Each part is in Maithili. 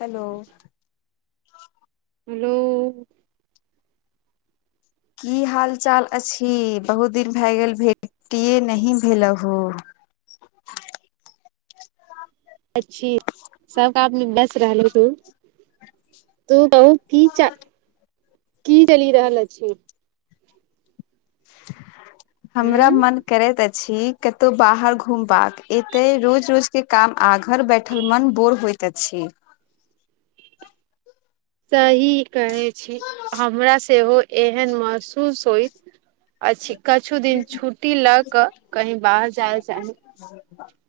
हेलो हेलो की हाल चाल अछि बहुत दिन भए गेल भेटिये नहि भेल हो अच्छी सब काममे ब्यस्त रहलु हु तू कहु की चल की चलि रहल अछि हमरा हूँ मन करैत अछि कतौ बाहर घुमबाक एतै रोज रोज के काम आ घर बैठल मन बोर होइत अछि सही कहै छी हमरा सेहो एहन महसूस होइत अछि कछु दिन छुट्टी लऽ कऽ कहीं बाहर जाय चाही [inaudible]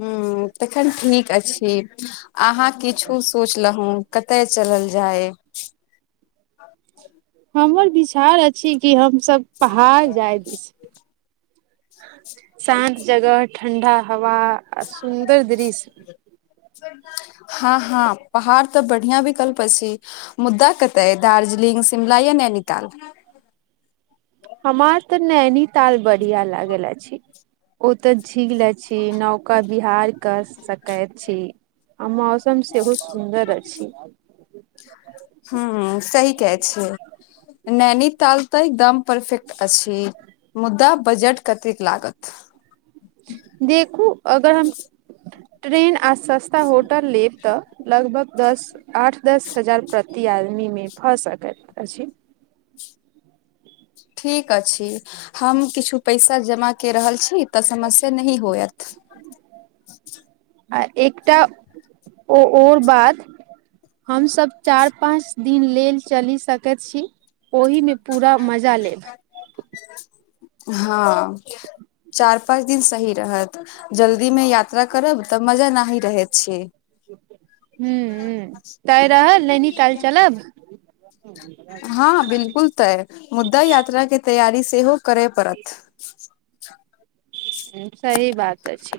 हुँ तखन ठीक अछि अहाँ किछु सोचलहुँ कतए चलल जाय हमर विचार अछि कि हमसब पहाड़ जाय दिस शान्त जगह ठण्डा हवा आ सुन्दर दृश्य हँ हँ पहाड़ तऽ बढ़ियाँ विकल्प अछि- मुद्दा कतय दार्जलिंग शिमला या नैनीताल हमार तऽ नैनीताल बढ़िया लागल अछि ओतऽ झील अछि नौका बिहार कर सकैत छी आ मौसम सेहो सुन्दर अछि। हुँ हुँ सही कहै छियै नैनीताल तऽ एकदम परफेक्ट अछि मुदा बजट कतेक लागत देखू अगर हम ट्रेन आ सस्ता होटल लेब तऽ लगभग दस आठ दस हजार प्रति आदमीमे भऽ सकैत अछि ठीक अछी हम किछु पैसा जमा के रहल छी तऽ समस्या नही होयत आ एकटा ओ ओर बाथ हमसब चारि पाँच दिन लेल चलि सकैत छी ओहि मे पूरा मजा लेब हँ चार पाँच दिन सही रहत जल्दी मे यात्रा करब तऽ मजा ना ही रहैत छै हूँ त रहल नैनी काल चलब हँ हँ बिल्कुल तयऽ मुद्दा यात्रा के तैयारी सेहो करै पड़त हूँ सही बात अछी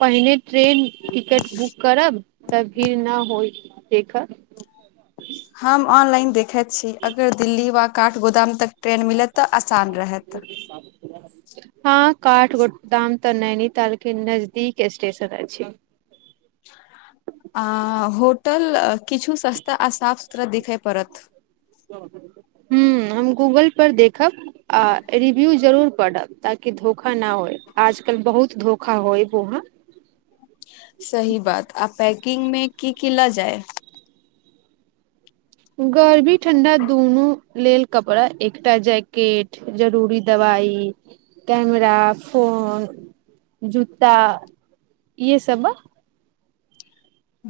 पहिने ट्रेन टिकट बुक करब तऽ भीड़ न होइ ठ ह [unintelligible] हम ऑनलाइन देखैत छी अगर दिल्ली वा काठ गोदाम तक ट्रेन मिलत तऽ आसान रेहत हँ काठ गोडाम तऽ नैनीताल के नजदीक स्टेशन अछि अ होटल किछु सस्ता आ साफ सुथरा दिखय पड़त हूँ हम गूगल पर देखब आ रिव्यू जरूर पड़ब ताकि धोखा ना होय आजकल बहुत धोखा होयब वहाँ सही बात आ पैकिंग मे की की ल जाय गर्बी ठण्डा दूनू लेल कपड़ा एकटा जैकेट जरूरी दवाई कैमरा फोन जू्ता इए सब ब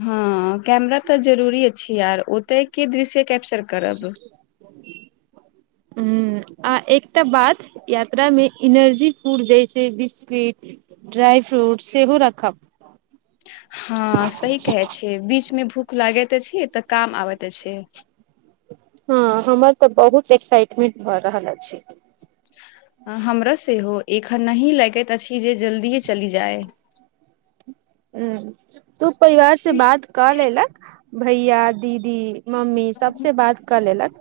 हँ कैमरा तऽ जरुरी छी आर ओतै की दृश्य कैप्चर करब [inaudible] हूँ आ एकटा बाद यात्रा मे एनर्जी फूड जैसे बिस्किट ड्राई फ्रूट् सेहो रखब हँ सही कहै छी बीच मे भूख लागैत छी तऽ काम आबैत छै हँ हमर तऽ बहुत एक्साइटमेंट भऽ रहल अछि हमरा सेहो एखन नाहि लगैत अछि जे जल्दिए चली जाय हूँ तू परिवार से बात कऽ लेलक भैया दीदी मम्मी सबसे बात कऽ लेलक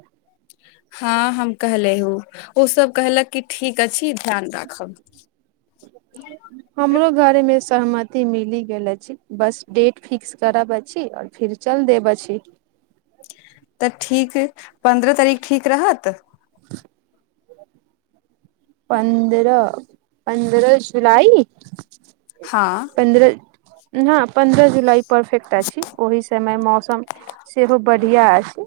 [inaudible] हँ हम कहलेहूँ ओ सब कहलक की ठीक अछि ध्यान राखब ह [unintelligible] हमरो घर मे सहमति मिली गेल अछि बस डेट फिक्स करब अछी आओर फिर चल देब अछी तऽ ठीक पन्द्रह तारीख ठीक रहत [inaudible] पन्द्रह पन्द्रह जुलाई हँ पन्द्रह हँ पन्द्रह जुलाई परफेक्ट अछि ओहि समय मौसम सेहो बढ़िया अछि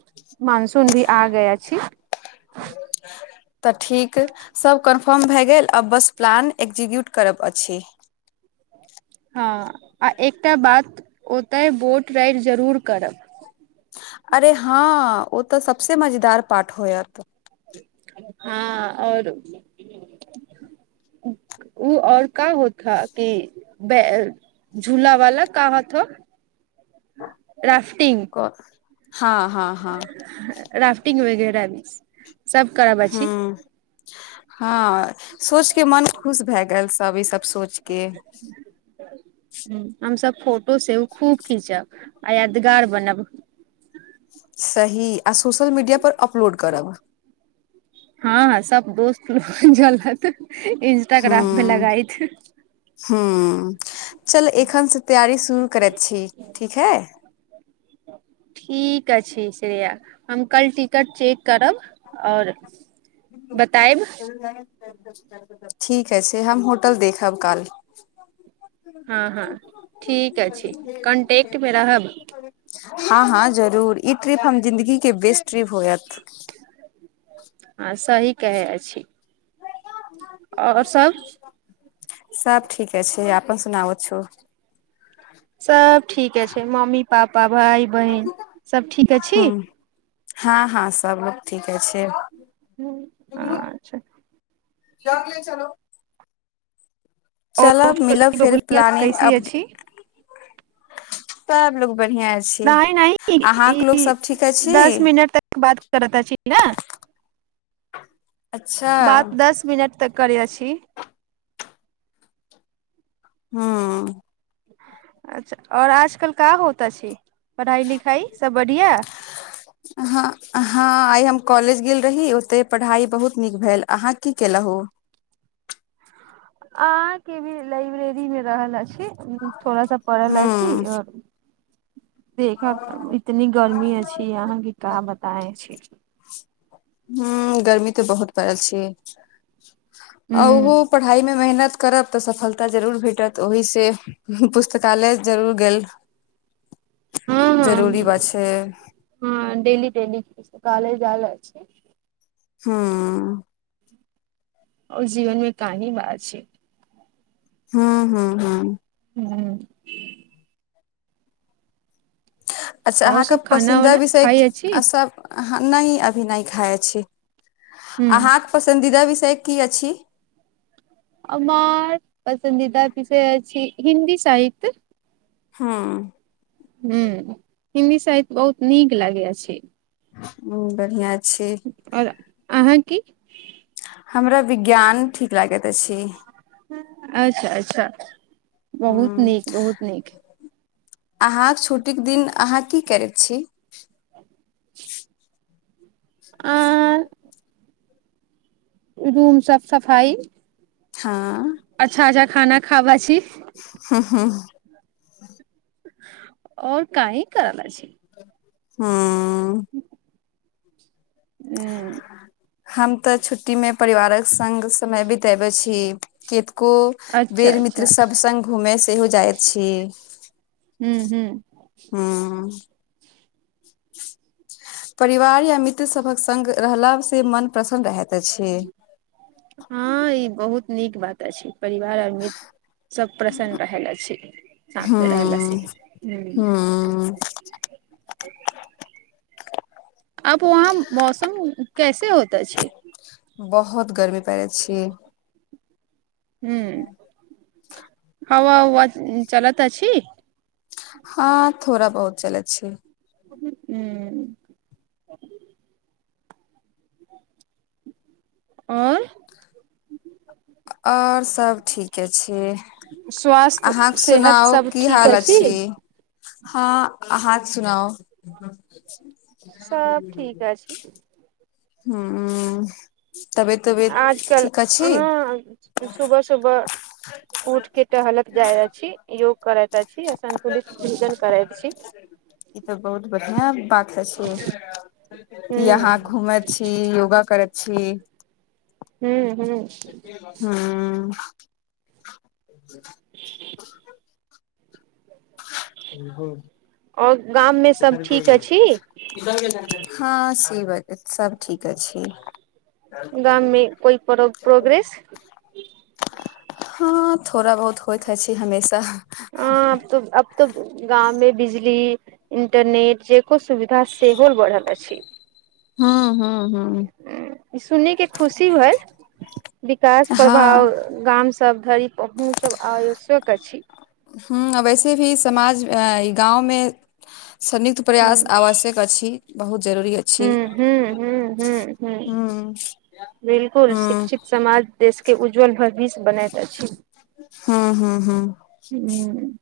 मानसून भी आ गया अछि आ [unintelligible] तऽ ठीक सब कन्फर्म भए गेल आ बस प्लान एक्जीक्यूट करब अछि हँ आ एकटा बात ओतय बोट राइड जरूर करब अरे हाँ ओ तऽ सबसे मजेदार पाठ होयत हँ ओर [inaudible] ऊ और का होथा कि बेर झूला वाला का होत हो राफटिंग हँ हँ हँ राफ्टिंग वगैर भी सब का बझी हँ सोच के मन खुश भए गेल सब ई सब सोच के [inaudible] ह हमस फोटो सेहो खूब खींचब आ यादगार बनैब सही आ सोशल मीडिया पर अपलोड करब हँ सब दोस्त जलत इंस्टाग्राम पे लगाइत ह चल एखन से तैयारी शुरू करैत छी ठीक है [inaudible] ठीक अछि श्रेया हम कल टिकट चेक करब ओर [inaudible] ठीक है से हम होटल देखब काल हँ हँ ठीक अछि कॉन्टेकक्ट मे रहब हँ हँ जरूर ई ट्रिप हम जिंन्दगी के बेस्ट ट्रिप होयत आँ सही कहै अछि ओर सब सब ठीके छै आपन सुनावो छू सब ठीके छै मम्मी पापा भाइ बहिन सब ठीके छै ह् हँ हँ सब लोक ठीके छैय आच्छा [unintelligible] चलो चल आओर मिलब छोटकी फेर बबुलिया प्लानिंग कैसी अपडे अछि सब लोग बढ़िया ऐछ नाहि नहि ई अछि दस मिनट तक बात करता अछि न अच्छा बात दस मिनट तक करै अछि हूँ अच्छा और आजकल का होता अछि पढ़ाई लिखाई सब बढ़िया हा हँ आइ हम कॉलेज गेल रही ओते पढ़ाई बहुत नीक भेल अहाँ की केलहु अहाँके भी लाइब्रेरी मे रहल अछि थोड़ा सा पढ़ल अछी हूँ ओर देखा इतनी गर्मी अछि यहाँके की का बताए अछि ह गर्मी तऽ बहुत पड़ल छै आ ओहो हूँ पढ़ाई मे मेहनत करब तऽ सफलता जरूर भेटत ओहि से पुस्तकालय जरूर गेल हँ हँ जरूरी बाछै हँ डेली डेली पुस्तकालय जाएल अछि हऽ ओर जीवन मे कानी बा अछि हँ हँ हँ हूँ अच्छा और अहाँके सब खाना पंसीदा वाना विषय खाइ अछि सब नहि अभी नहि खाइ छी हूँ अहाँके पसन्दीदा विषय की अछि हमर पसन्दीदा विषय अछि हिन्दी सहित्य हूं हू हिन्दी साहित्य बहुत नीक लागै अछि हूं बढ़िआँ छै आओर अहाँ की हमरा विज्ञान ठीक लागति अछि अच्छा अच्छा बहुत हँ नीक बहुत नीक अहाँक छुट्टीक दिन अहाँ की करै छी [unintelligible] आ ह रूम साफ सफाइ हां अच्छा अच्छा खाना खावै छी हूं हूं आओर कहि कयले छी हँ हूँ हम तऽ छुट्टी मे परिवारक संग समय बी ताबै छी केतको अच्छा बेर मित्र अच्छा सब संग घूमे सेहो जायत छी हूं हूं हूं परिवार या सबक संग रहला से मन प्रसन्न रहति अछि हँ ई बहुत नीक बात अछि परिवार आओर मित्र सब प्रसन्न रहलऽ अछि साथ मे रहलाऽ से हँ हूं हँ अब वहाँ मौसम कैसे होता छै बहुत गर्मी पारति छी हूं हवा उवा चलत अछि हँ थोड़ा बहुत चलै छै उं आओर आओर सब ठीके छी स्वास्थ्य अहाँक सेहत सुनाउ सब की ठीक हाल अछि हँ अहांक सुनाउ सब ठीक अछि हूं तबियत उबियत आजकल ठीक अछि अहाँ सुबह सुबह उठ के टहलत जाय अछि योग करति अछि असन्तुलित भोजन करै छी ई तऽ बहुत बढ़िया बात अछि कि हूँ यहाँ घूमे छी योगा करति छी हूँ हूं हूं त ब आओर गाम मे सब ठीक अछि हँ से बात सब ठीक अछि गाम मे कोइ तरहक प्रोग्रेस हँ थोड़ा बहुत होइथ अछी हमेशा हँ अब तो अब त गाँव मे बिजली इंटरनेट जे कुछ सुविधा सेहो बढ़ल अछि हूँ हूँ हूँ सुनी के खुशी भलइ विकास ह प्रभाव हँ गाम सब धरि पहुँचब आयोशक छी हूँ ऐसे भी समाज गाँव मे संयुक्त प्रयास आवश्यक अछी बहुत जरूरी अ हूँ हूँ हूँ हूँ हूँ बिल्कुल हूँ शिक्षित समाज देश के उज्ज्वल भविष्य बनैत अछि हूँ हूँ हूँ हूँ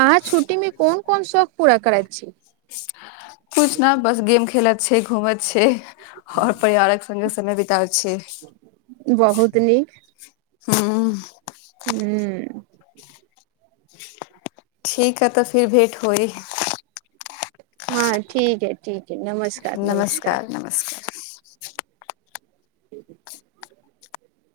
आहाँ छुट्टी मे कोन कोन शौक पूरा करैत छी कुछ न बस गेम खेलत छै घूमत छै आओर परियारक संगे समय बितबैत छै बहुत नीक हूँ हूँ ठीक है तऽ फिर भेंट होइ हँ ठीक है ठीक है नमस्कार नमस्कार [inaudible] ठ ह [unintelligible]